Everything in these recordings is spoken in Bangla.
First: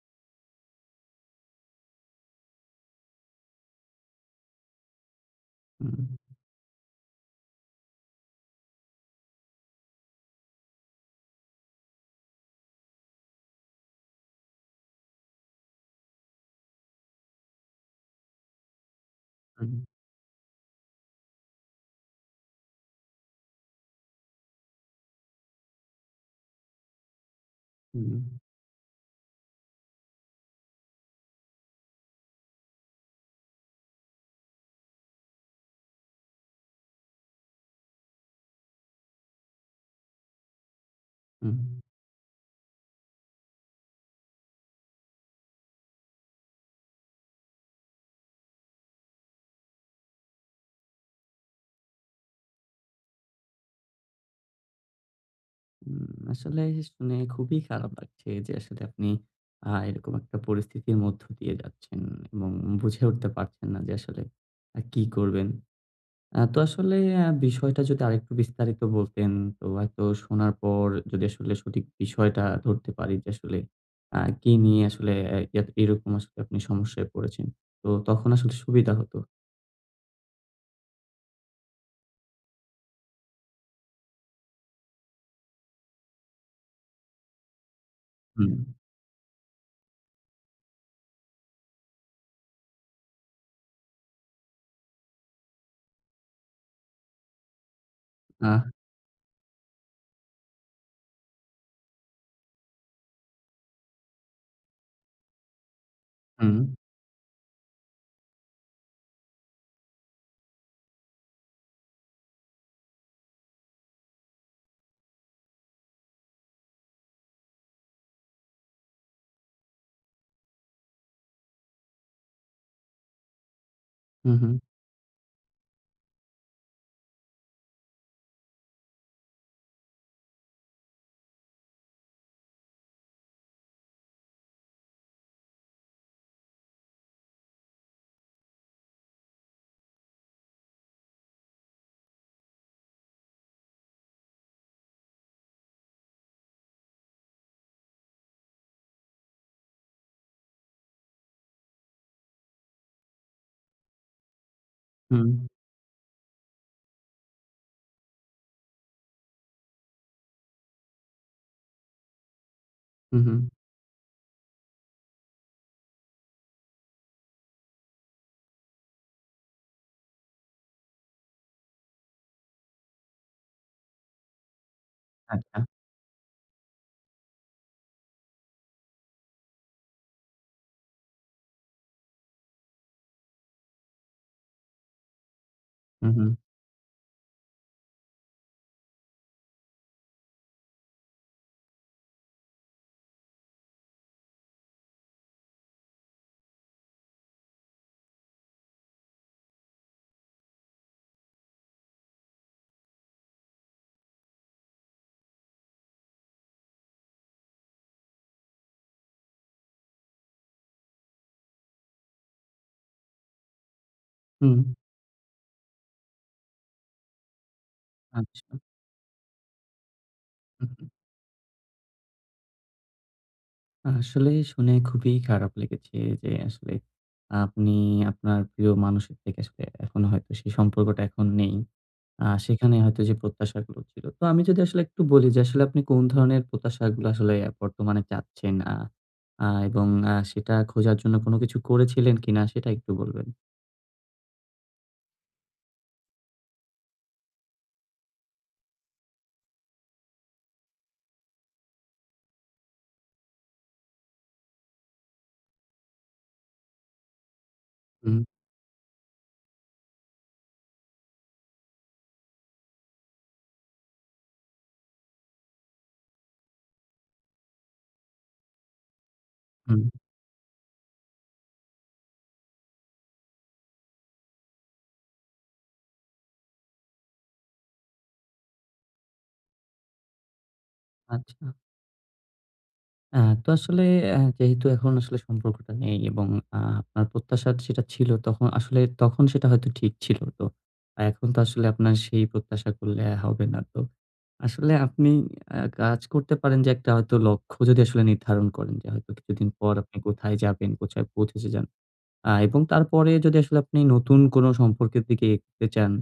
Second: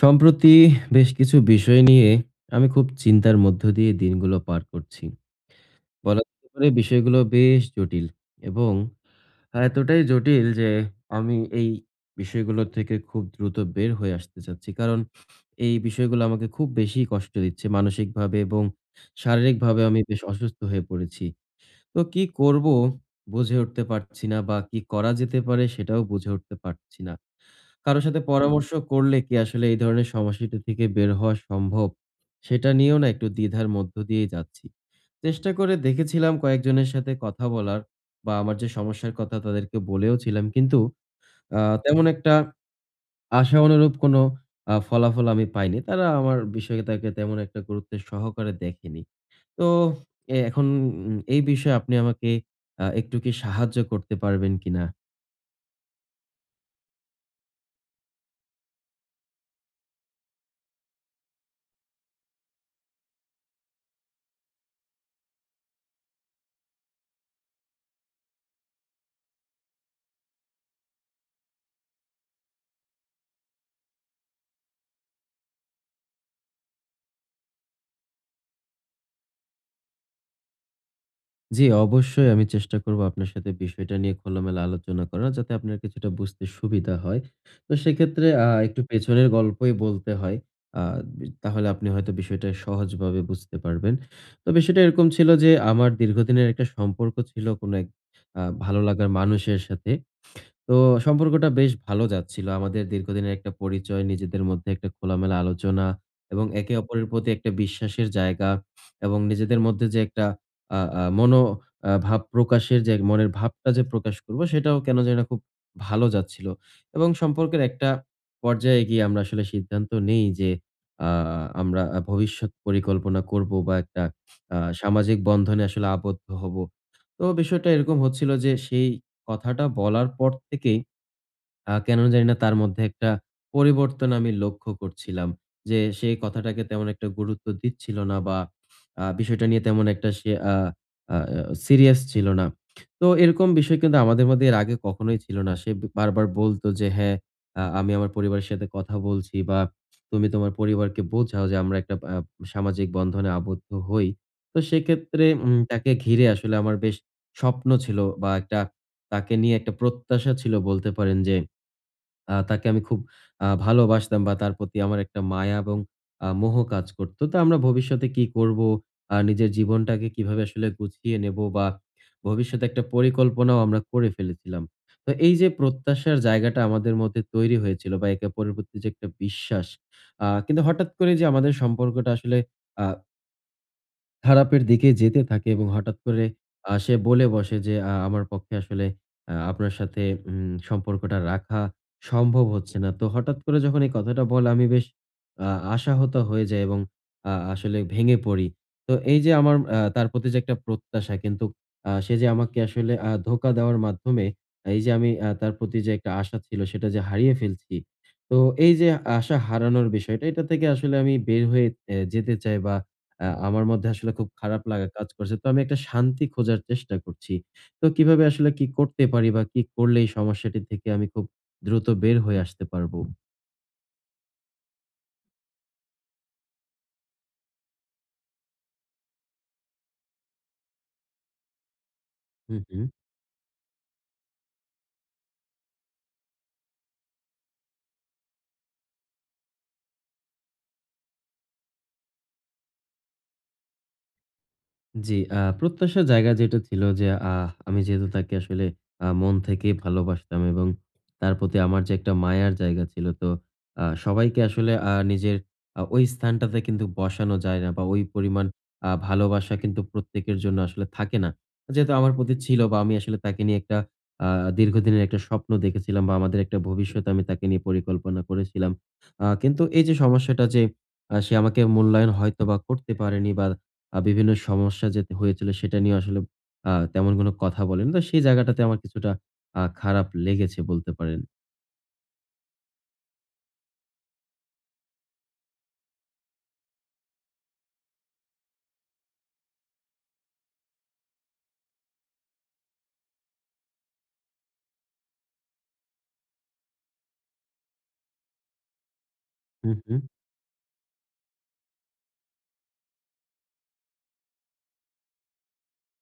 সম্প্রতি বেশ কিছু বিষয় নিয়ে আমি খুব চিন্তার মধ্য দিয়ে দিনগুলো পার করছি। হুম, বলা যেতে পারে বিষয়গুলো বেশ জটিল এবং এতটাই জটিল যে আমি এই বিষয়গুলো থেকে খুব দ্রুত বের হয়ে আসতে চাচ্ছি। কারণ এই বিষয়গুলো আমাকে খুব বেশি কষ্ট দিচ্ছে মানসিকভাবে এবং হুম, শারীরিকভাবে আমি বেশ অসুস্থ হয়ে পড়েছি। তো কি করব বুঝে উঠতে পারছি না, বা কি করা যেতে পারে সেটাও বুঝে উঠতে পারছি না। কারো হুম, সাথে পরামর্শ করলে কি আসলে এই ধরনের সমস্যাটা থেকে বের হওয়া সম্ভব? সেটা নিয়েও না একটু দ্বিধার মধ্য দিয়েই যাচ্ছি। চেষ্টা করে দেখেছিলাম কয়েকজনের সাথে কথা বলার, বা আমার যে সমস্যার কথা তাদেরকে বলেও ছিলাম। কিন্তু হুম, আ হুম। তেমন একটা আশা অনুরূপ কোনো ফলাফল আমি পাইনি। তারা আমার বিষয়টাকে তেমন একটা গুরুত্বের সহকারে দেখেনি। তো এখন এই বিষয়ে আপনি আমাকে একটু কি সাহায্য করতে পারবেন কিনা? আসলে শুনে খুবই খারাপ লাগছে যে আসলে আপনি এরকম একটা পরিস্থিতির মধ্য দিয়ে যাচ্ছেন এবং বুঝে উঠতে পারছেন না যে আসলে কি করবেন। তো আসলে বিষয়টা যদি আরেকটু বিস্তারিত বলতেন, তো হয়তো শোনার পর যদি আসলে সঠিক বিষয়টা ধরতে পারি যে আসলে কি নিয়ে আসলে এ এ এরকম আসলে আপনি সমস্যায় পড়েছেন। তো তখন আসলে সুবিধা হতো। জি, অবশ্যই আমি চেষ্টা করব আপনার সাথে বিষয়টা নিয়ে খোলামেলা আলোচনা করার, যাতে আপনার কিছুটা বুঝতে সুবিধা হয়। তো সেক্ষেত্রে হুম, একটু পেছনের গল্পই বলতে হয়। আ বি তাহলে আপনি হয়তো বিষয়টা সহজভাবে বুঝতে পারবেন। তো বিষয়টা এরকম ছিল যে, আমার দীর্ঘদিনের একটা সম্পর্ক ছিল কোনো এক আহ ভালো লাগার মানুষের সাথে। তো সম্পর্কটা বেশ ভালো যাচ্ছিল। আমাদের দীর্ঘদিনের একটা পরিচয়, নিজেদের মধ্যে একটা খোলামেলা আলোচনা এবং হুম, একে অপরের প্রতি একটা বিশ্বাসের জায়গা, এবং নিজেদের মধ্যে যে একটা আ আ মনো আ ভাব প্রকাশের, যে মনের ভাবটা যে প্রকাশ করবো সেটাও কেন জানি না খুব ভালো যাচ্ছিল। এবং সম্পর্কের একটা পর্যায়ে গিয়ে আমরা আসলে সিদ্ধান্ত নেই যে আ আমরা ভবিষ্যৎ পরিকল্পনা করবো, বা একটা হুম, হুম, সামাজিক বন্ধনে আসলে আবদ্ধ হবো। তো বিষয়টা এরকম হচ্ছিল যে সেই কথাটা বলার পর থেকেই কেন জানি না তার মধ্যে একটা পরিবর্তন আমি লক্ষ্য করছিলাম। যে সে কথাটাকে তেমন একটা গুরুত্ব দিচ্ছিল না, বা বিষয়টা নিয়ে তেমন একটা সে আ আ সিরিয়াস ছিল না। তো এরকম বিষয় কিন্তু আমাদের মধ্যে এর আগে কখনোই ছিল না। সে বারবার বলত যে, "হ্যাঁ, আমি আমার পরিবারের সাথে কথা বলছি, বা তুমি তোমার পরিবারকে বোঝাও যে আমরা একটা সামাজিক বন্ধনে আবদ্ধ হই।" তো সেক্ষেত্রে হুম, তাকে ঘিরে আসলে আমার বেশ স্বপ্ন ছিল, বা একটা তাকে নিয়ে একটা প্রত্যাশা ছিল বলতে পারেন যে তাকে আমি খুব হুম, হুম। ভালোবাসতাম, বা তার প্রতি আমার একটা মায়া এবং মোহ কাজ করত। তো আমরা ভবিষ্যতে কি করবো? নিজের জীবনটাকে কিভাবে আসলে গুছিয়ে নেবো, বা ভবিষ্যতে একটা পরিকল্পনাও আমরা করে ফেলেছিলাম। তো এই যে আচ্ছা। প্রত্যাশার জায়গাটা আমাদের মধ্যে তৈরি হয়েছিল, বা একে অপরের প্রতি যে একটা বিশ্বাস, কিন্তু হঠাৎ করে যে আমাদের সম্পর্কটা আসলে আ খারাপের দিকে যেতে থাকে, এবং হঠাৎ হুম, করে হুম, সে বলে বসে যে, "আমার পক্ষে আসলে আপনার সাথে সম্পর্কটা রাখা সম্ভব হচ্ছে না।" তো হঠাৎ করে যখন এই কথাটা বলে আমি বেশ আ আশাহত হয়ে যাই এবং আসলে ভেঙে পড়ি। তো এই যে আমার তার প্রতি যে একটা প্রত্যাশা, কিন্তু সে যে আমাকে আসলে ধোঁকা দেওয়ার মাধ্যমে এই যে আমি তার প্রতি যে একটা আশা ছিল সেটা যে হারিয়ে ফেলছি। তো এই যে আশা হারানোর বিষয়টা, এটা থেকে আসলে আমি বের হয়ে যেতে চাই, বা আমার মধ্যে আসলে খুব হুম। খারাপ লাগা কাজ করছে। তো আমি একটা শান্তি খোঁজার চেষ্টা করছি। তো কিভাবে আচ্ছা। আসলে কি করতে পারি, বা কি করলে এই সমস্যাটি হুম, থেকে হুম। আমি খুব দ্রুত বের হয়ে আসতে পারবো? আসলে শুনে খুবই খারাপ লেগেছে যে আসলে আপনি আপনার প্রিয় মানুষের থেকে আসলে এখনো হয়তো সেই সম্পর্কটা এখন নেই। হু, সেখানে হু। হয়তো যে প্রত্যাশাগুলো ছিল। তো আমি যদি আসলে একটু বলি যে আসলে আপনি কোন ধরনের প্রত্যাশাগুলো আসলে বর্তমানে চাচ্ছেন? আ আ এবং সেটা খোঁজার জন্য কোনো কিছু করেছিলেন কিনা সেটা একটু বলবেন? জি, প্রত্যাশার জায়গা যেটা ছিল যে আমি যেহেতু তাকে আসলে মন থেকে ভালোবাসতাম, এবং তার প্রতি আমার যে একটা মায়ার জায়গা ছিল, তো সবাইকে আসলে নিজের ওই স্থানটাতে কিন্তু বসানো যায় না, বা ওই হুম, পরিমাণ ভালোবাসা কিন্তু প্রত্যেকের জন্য আসলে থাকে না। যেহেতু আমার প্রতি ছিল, বা আমি আসলে তাকে নিয়ে একটা আ দীর্ঘদিনের একটা স্বপ্ন দেখেছিলাম, বা আমাদের একটা ভবিষ্যৎ আমি তাকে নিয়ে পরিকল্পনা করেছিলাম। কিন্তু হুম। এই যে সমস্যাটা, যে সে আমাকে মূল্যায়ন হয়তোবা করতে পারেনি, বা বিভিন্ন সমস্যা যে হয়েছিল সেটা নিয়ে আসলে তেমন কোনো কথা বলেনি। তো সেই জায়গাটাতে আমার কিছুটা খারাপ লেগেছে বলতে পারেন। আচ্ছা। আ তো আসলে যেহেতু এখন আসলে সম্পর্কটা নেই এবং আপনার প্রত্যাশা সেটা ছিল তখন আসলে তখন সেটা হয়তো ঠিক ছিল। তো এখন তো আসলে আপনার সেই প্রত্যাশা করলে হবে না। তো আসলে আপনি কাজ করতে পারেন যে একটা হয়তো লক্ষ্য যদি আসলে নির্ধারণ করেন যে হয়তো কিছুদিন হু, পর হু, আপনি কোথায় যাবেন, কোথায় পৌঁছেছে যান, এবং তারপরে যদি আসলে আপনি নতুন কোনো সম্পর্কের দিকে এগোতে চান,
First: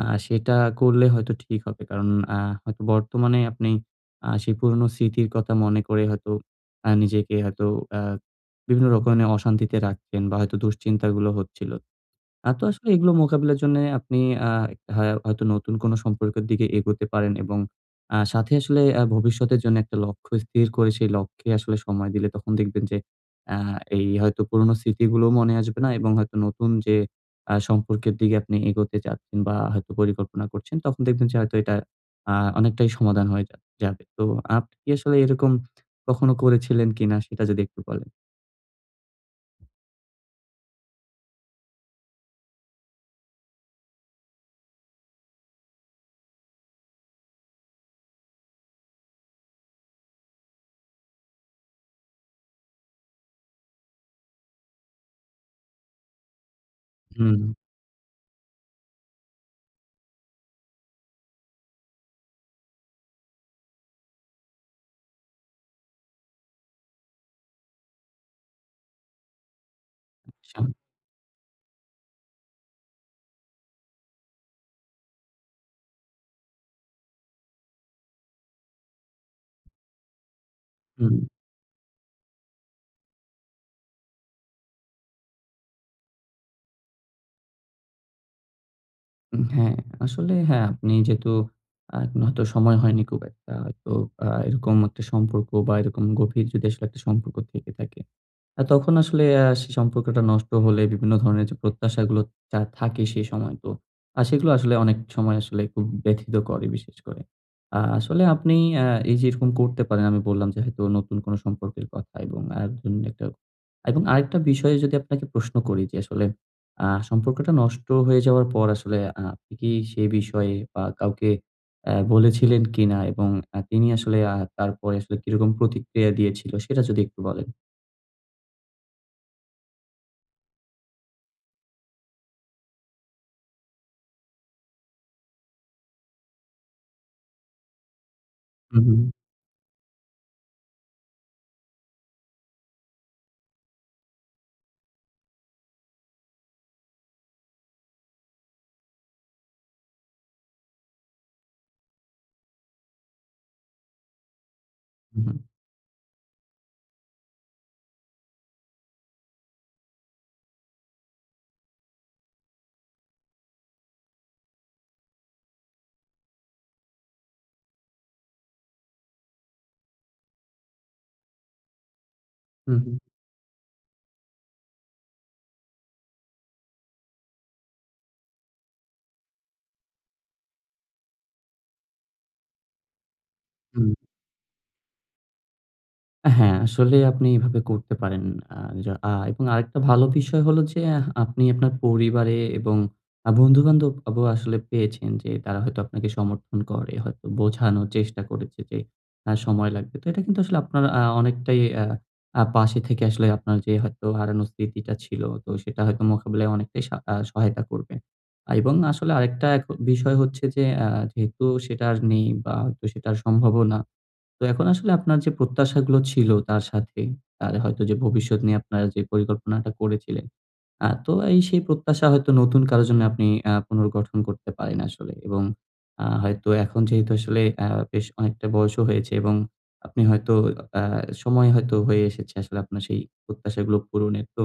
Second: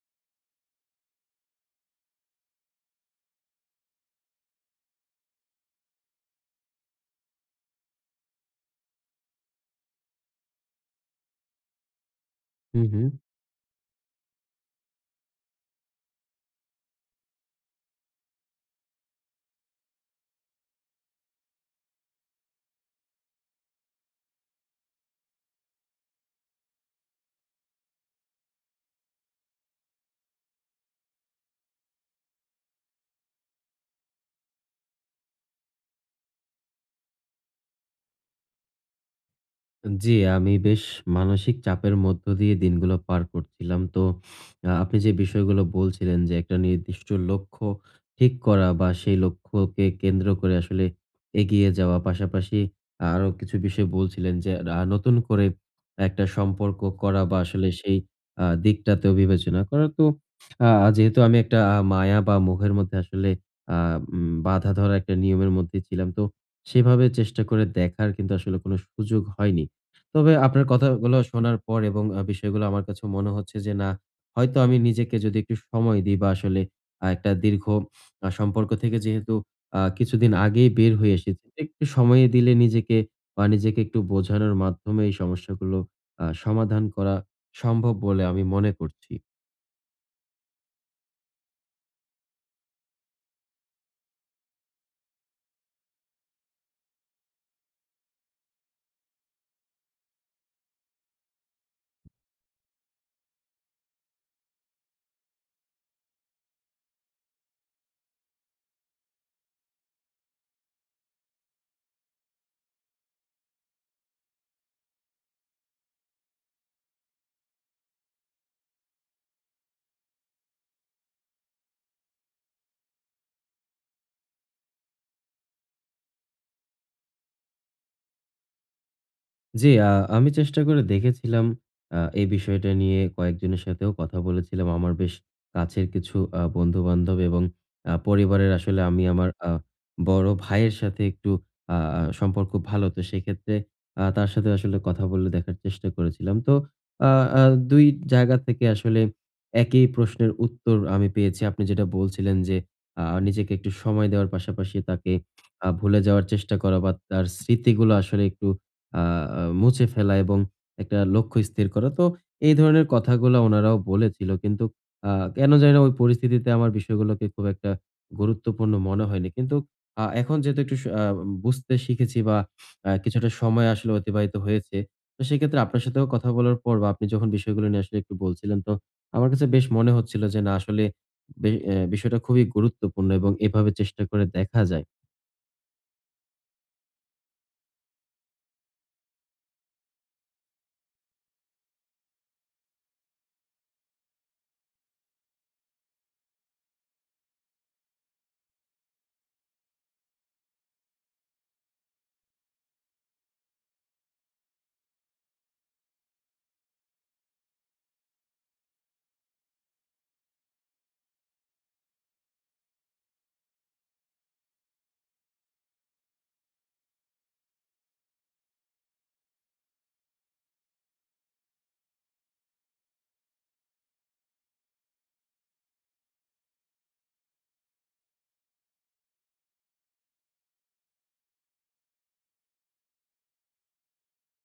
সেটা করলে হয়তো ঠিক হবে। কারণ আ হয়তো বর্তমানে আপনি সেই পুরনো স্মৃতির কথা মনে করে হয়তো নিজেকে হয়তো আ বিভিন্ন রকমের অশান্তিতে রাখছেন বা হয়তো দুশ্চিন্তাগুলো হচ্ছিল। তো হু, আসলে হু। এগুলো মোকাবিলার জন্যে আপনি আ হয়তো নতুন কোনো সম্পর্কের দিকে এগোতে পারেন, এবং সাথে আসলে ভবিষ্যতের জন্য একটা লক্ষ্য স্থির করে সেই লক্ষ্যে আসলে সময় দিলে তখন দেখবেন যে আ এই হয়তো পুরোনো স্মৃতিগুলোও মনে আসবে না, এবং হয়তো নতুন যে সম্পর্কের দিকে আপনি এগোতে চাচ্ছেন বা হয়তো পরিকল্পনা করছেন, তখন দেখবেন যে হয়তো এটা আ অনেকটাই সমাধান হয়ে যাবে। তো আপনি কি আসলে এরকম কখনো করেছিলেন কিনা সেটা যদি একটু বলেন? জি, আমি বেশ মানসিক চাপের মধ্য দিয়ে দিনগুলো পার করছিলাম। তো আপনি যে বিষয়গুলো বলছিলেন, যে একটা নির্দিষ্ট লক্ষ্য ঠিক করা, বা সেই লক্ষ্যকে কেন্দ্র করে আসলে এগিয়ে যাওয়া। পাশাপাশি আরো কিছু বিষয় বলছিলেন, যে নতুন করে একটা সম্পর্ক করা, বা হুম, আসলে সেই দিকটাতেও বিবেচনা করা। তো আ যেহেতু আমি একটা মায়া বা মোহের মধ্যে আসলে আ উম বাঁধা ধরা একটা নিয়মের মধ্যে ছিলাম। তো সেভাবে চেষ্টা করে দেখার কিন্তু আসলে কোনো সুযোগ হয়নি। তবে আচ্ছা। আপনার কথাগুলো শোনার পর, এবং বিষয়গুলো আমার কাছে মনে হচ্ছে যে না, হয়তো আমি নিজেকে যদি একটু সময় দিই, বা আসলে একটা দীর্ঘ সম্পর্ক থেকে যেহেতু কিছুদিন আগেই বের হুম। হয়ে এসেছি, একটু সময় দিলে নিজেকে, বা নিজেকে একটু বোঝানোর মাধ্যমে এই সমস্যাগুলো সমাধান করা সম্ভব বলে আমি মনে করছি। হ্যাঁ, আসলে হ্যাঁ, আপনি যেহেতু আ হয়তো সময় হয়নি খুব একটা, হয়তো এরকম একটা সম্পর্ক বা এরকম গভীর যদি আসলে একটা সম্পর্ক থেকে থাকে। তখন আসলে সেই সম্পর্কটা নষ্ট হলে বিভিন্ন ধরনের যে প্রত্যাশাগুলো যা থাকে সেই সময়, তো সেগুলো আসলে অনেক সময় আসলে খুব ব্যথিত করে বিশেষ করে। আসলে আপনি আ এই যে এরকম করতে পারেন, আমি বললাম যে হয়তো নতুন কোনো সম্পর্কের কথা। এবং আরেকজন একটা, এবং আরেকটা বিষয়ে যদি আপনাকে প্রশ্ন করি যে আসলে সম্পর্কটা নষ্ট হয়ে যাওয়ার পর আসলে আপনি কি সেই বিষয়ে বা কাউকে বলেছিলেন কিনা? এবং তিনি আসলে তারপরে আসলে কিরকম প্রতিক্রিয়া দিয়েছিল, সেটা যদি একটু বলেন? জি, আমি চেষ্টা করে দেখেছিলাম। এই বিষয়টা নিয়ে কয়েকজনের সাথেও কথা বলেছিলাম। আমার বেশ কাছের কিছু বন্ধু-বান্ধব এবং পরিবারের, হু, আসলে হু। আমি আমার বড় ভাইয়ের সাথে একটু আ আ সম্পর্ক ভালো। তো সেক্ষেত্রে তার সাথে আসলে কথা বলে দেখার চেষ্টা করেছিলাম। তো আ আ ২ জায়গা থেকে আসলে একই প্রশ্নের উত্তর আমি পেয়েছি। আপনি যেটা বলছিলেন যে, নিজেকে একটু সময় দেওয়ার পাশাপাশি তাকে হুম, ভুলে যাওয়ার চেষ্টা করা, বা তার স্মৃতিগুলো আসলে একটু আ আ মুছে ফেলা, এবং একটা লক্ষ্য স্থির করা। তো এই ধরনের কথাগুলা ওনারাও বলেছিল। কিন্তু আ কেন জানিনা ওই পরিস্থিতিতে আমার বিষয়গুলোকে খুব একটা গুরুত্বপূর্ণ মনে হয়নি। কিন্তু এখন যেহেতু একটু স আ বুঝতে শিখেছি, বা হুম, হুম, কিছুটা সময় আসলে অতিবাহিত হয়েছে। তো সেক্ষেত্রে আপনার সাথেও কথা বলার পর, বা আপনি যখন বিষয়গুলো নিয়ে আসলে একটু বলছিলেন, তো আমার কাছে বেশ মনে হচ্ছিল যে না আসলে বে অ্যা বিষয়টা খুবই গুরুত্বপূর্ণ, এবং এভাবে হুম, চেষ্টা করে দেখা যায়। হ্যাঁ, আসলে আপনি এভাবে করতে পারেন। আ য আ এবং আরেকটা ভালো বিষয় হলো যে, আপনি আপনার পরিবারে এবং বন্ধু-বান্ধব আসলে পেয়েছেন যে তারা হয়তো আপনাকে সমর্থন করে, হয়তো বোঝানোর চেষ্টা করেছে যে সময় লাগবে। তো এটা কিন্তু আসলে আপনার অনেকটাই আ আ পাশে থেকে আসলে আপনার যে হয়তো হারানো স্মৃতিটা ছিল, তো সেটা হয়তো মোকাবিলায় অনেকটাই সা আ সহায়তা করবে। এবং আসলে আরেকটা বিষয় হচ্ছে যে, যেহেতু সেটা আর নেই বা হয়তো সেটা আর সম্ভবও না, তো এখন আসলে আপনার যে প্রত্যাশাগুলো ছিল তার সাথে, তার হয়তো যে ভবিষ্যৎ নিয়ে আপনারা যে পরিকল্পনাটা করেছিলেন, তো এই সেই প্রত্যাশা হয়তো নতুন কারো জন্য আপনি পুনর্গঠন করতে পারেন আসলে। এবং হয়তো এখন যেহেতু আসলে বেশ অনেকটা বয়সও হয়েছে, এবং আপনি হয়তো, আ সময় হয়তো হয়ে এসেছে আসলে আপনার সেই প্রত্যাশাগুলো পূরণের। তো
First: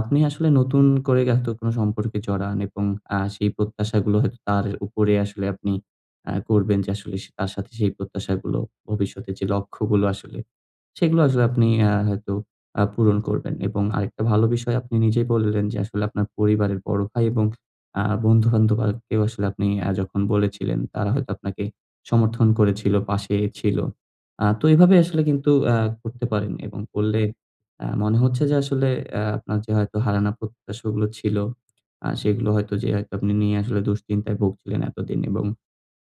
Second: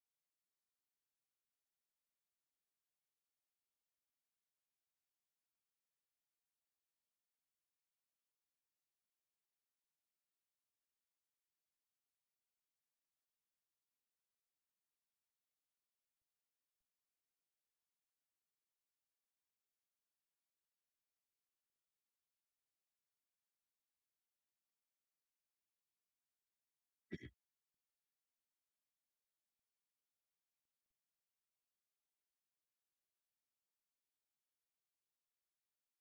আপনি আসলে নতুন করে হয়তো কোনো সম্পর্কে জড়ান, এবং সেই প্রত্যাশাগুলো হয়তো তার উপরে আসলে আপনি করবেন যে আসলে সে, তার সাথে সেই প্রত্যাশাগুলো, ভবিষ্যতে যে লক্ষ্যগুলো আসলে, সেগুলো আসলে আপনি হয়তো পূরণ করবেন। এবং আরেকটা ভালো বিষয়, আপনি নিজেই বললেন যে, আসলে আপনার পরিবারের বড় ভাই এবং বন্ধু-বান্ধব, কেউ আসলে, আপনি যখন বলেছিলেন, তারা হয়তো আপনাকে সমর্থন করেছিল, পাশে ছিল। তো এভাবে আসলে কিন্তু করতে পারেন, এবং করলে মনে হচ্ছে যে, আসলে আপনার যে হয়তো হারানো প্রত্যাশাগুলো ছিল, সেগুলো হয়তো, যে হয়তো আপনি নিয়ে আসলে দুশ্চিন্তায় ভুগছিলেন এতদিন, এবং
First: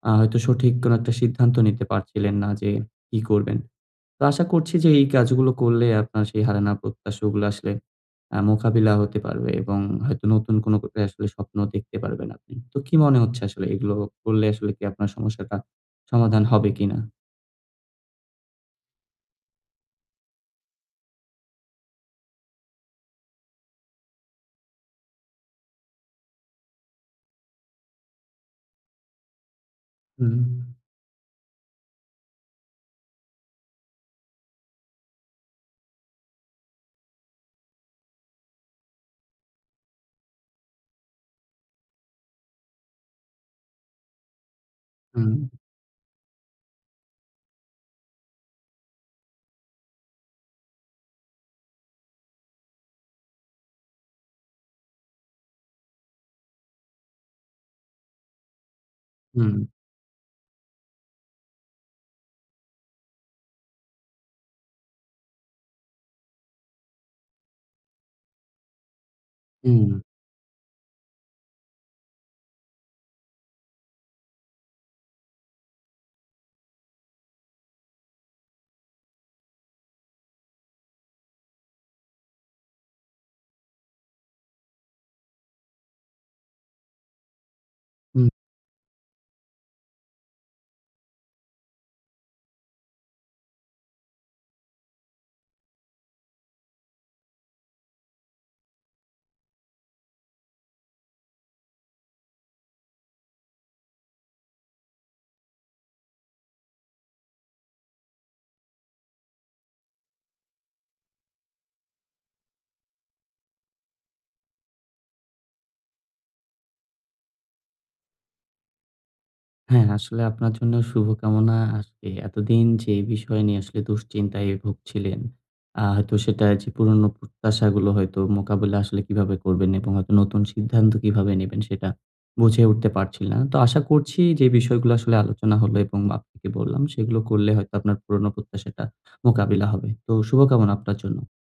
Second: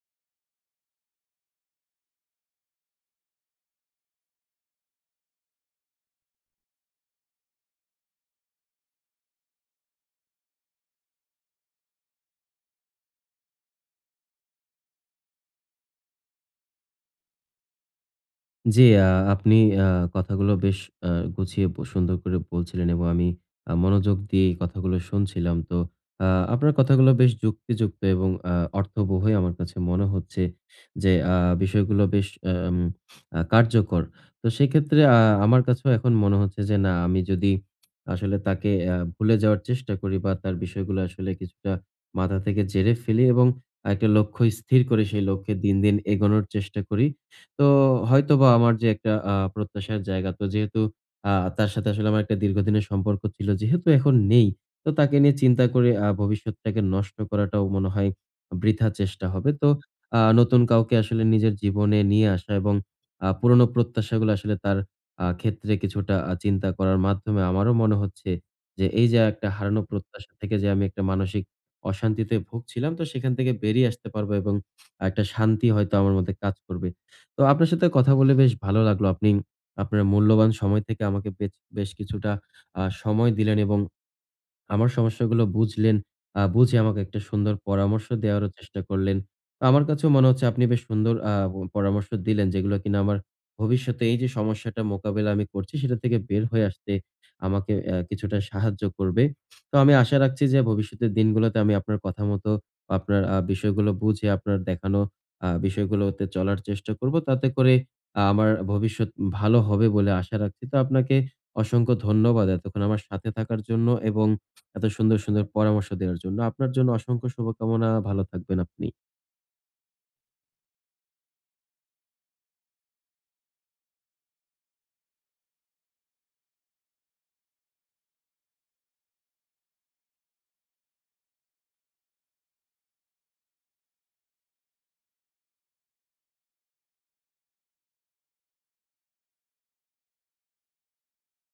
হয়তো সঠিক কোনো একটা সিদ্ধান্ত নিতে পারছিলেন না যে কি করবেন। তো আশা করছি যে এই কাজগুলো করলে আপনার সেই হারানো প্রত্যাশাগুলো আসলে মোকাবিলা হতে পারবে, এবং হয়তো নতুন কোনো করে আসলে স্বপ্ন দেখতে পারবেন আপনি। তো কি মনে হচ্ছে, আসলে এগুলো করলে আসলে কি আপনার সমস্যাটা সমাধান হবে কিনা? জি, আপনি আ কথাগুলো বেশ আ গুছিয়ে সুন্দর করে বলছিলেন, এবং আমি মনোযোগ দিয়ে এই কথাগুলো শুনছিলাম। তো আ আপনার কথাগুলো বেশ যুক্তিযুক্ত এবং অর্থবহই আমার কাছে মনে হুম, হচ্ছে, যে বিষয়গুলো বেশ আম আ কার্যকর। তো সেক্ষেত্রে আমার কাছেও এখন মনে হচ্ছে যে না, আমি যদি আসলে তাকে ভুলে যাওয়ার চেষ্টা করি, বা তার বিষয়গুলো আসলে কিছুটা মাথা থেকে জেরে ফেলি, এবং একটা লক্ষ্য স্থির করে সেই হুম, লক্ষ্যে দিন, দিন এগোনোর চেষ্টা করি। তো হয়তোবা আমার যে একটা প্রত্যাশার জায়গা, তো যেহেতু আ তার সাথে আসলে আমার একটা দীর্ঘদিনের সম্পর্ক ছিল, যেহেতু এখন নেই, তো তাকে নিয়ে চিন্তা করে ভবিষ্যৎটাকে নষ্ট করাটাও মনে হয় বৃথা চেষ্টা হুম, হবে। হুম। তো নতুন কাউকে আসলে নিজের জীবনে নিয়ে আসা, এবং পুরনো প্রত্যাশাগুলো আসলে তার ক্ষেত্রে কিছুটা চিন্তা করার মাধ্যমে আমারও মনে হচ্ছে যে, এই যে একটা হারানো হুম, প্রত্যাশা থেকে যে আমি একটা মানসিক অশান্তিতে ভুগছিলাম, তো সেখান থেকে বেরিয়ে আসতে পারবো, এবং একটা শান্তি হয়তো আমার মধ্যে কাজ করবে। তো আপনার সাথে কথা বলে বেশ ভালো লাগলো। আপনি আপনার মূল্যবান সময় থেকে আমাকে বেশ কিছুটা সময় দিলেন, এবং আমার সমস্যাগুলো বুঝলেন, বুঝে আমাকে একটা সুন্দর পরামর্শ দেওয়ারও চেষ্টা করলেন। আমার কাছেও মনে হচ্ছে আপনি বেশ সুন্দর পরামর্শ দিলেন, যেগুলো কিনা আমার ভবিষ্যতে এই যে সমস্যাটা মোকাবেলা আমি করছি, সেটা থেকে বের হয়ে আসতে আমাকে কিছুটা সাহায্য করবে। তো আমি আশা রাখছি যে ভবিষ্যতের দিনগুলোতে আমি আপনার কথা মতো আপনার বিষয়গুলো বুঝে আপনার দেখানো বিষয়গুলোতে চলার চেষ্টা করব। তাতে করে আমার ভবিষ্যৎ ভালো হবে বলে আশা রাখছি। তো আপনাকে অসংখ্য ধন্যবাদ এতক্ষণ আমার সাথে থাকার জন্য, এবং এত সুন্দর, সুন্দর পরামর্শ দেওয়ার জন্য। আপনার জন্য অসংখ্য শুভকামনা। ভালো থাকবেন আপনি। হ্যাঁ, আসলে আপনার জন্য শুভকামনা। আজকে এতদিন যে বিষয় নিয়ে আসলে দুশ্চিন্তায় ভুগছিলেন, হয়তো সেটা, যে পুরনো প্রত্যাশাগুলো হয়তো মোকাবিলা আসলে কিভাবে করবেন এবং হয়তো নতুন সিদ্ধান্ত কিভাবে নেবেন, সেটা বুঝে উঠতে পারছিলেন না। তো আশা করছি যে বিষয়গুলো আসলে আলোচনা হলো, এবং আপনাকে বললাম সেগুলো করলে হয়তো আপনার পুরনো প্রত্যাশাটা মোকাবিলা হবে। তো শুভকামনা আপনার জন্য।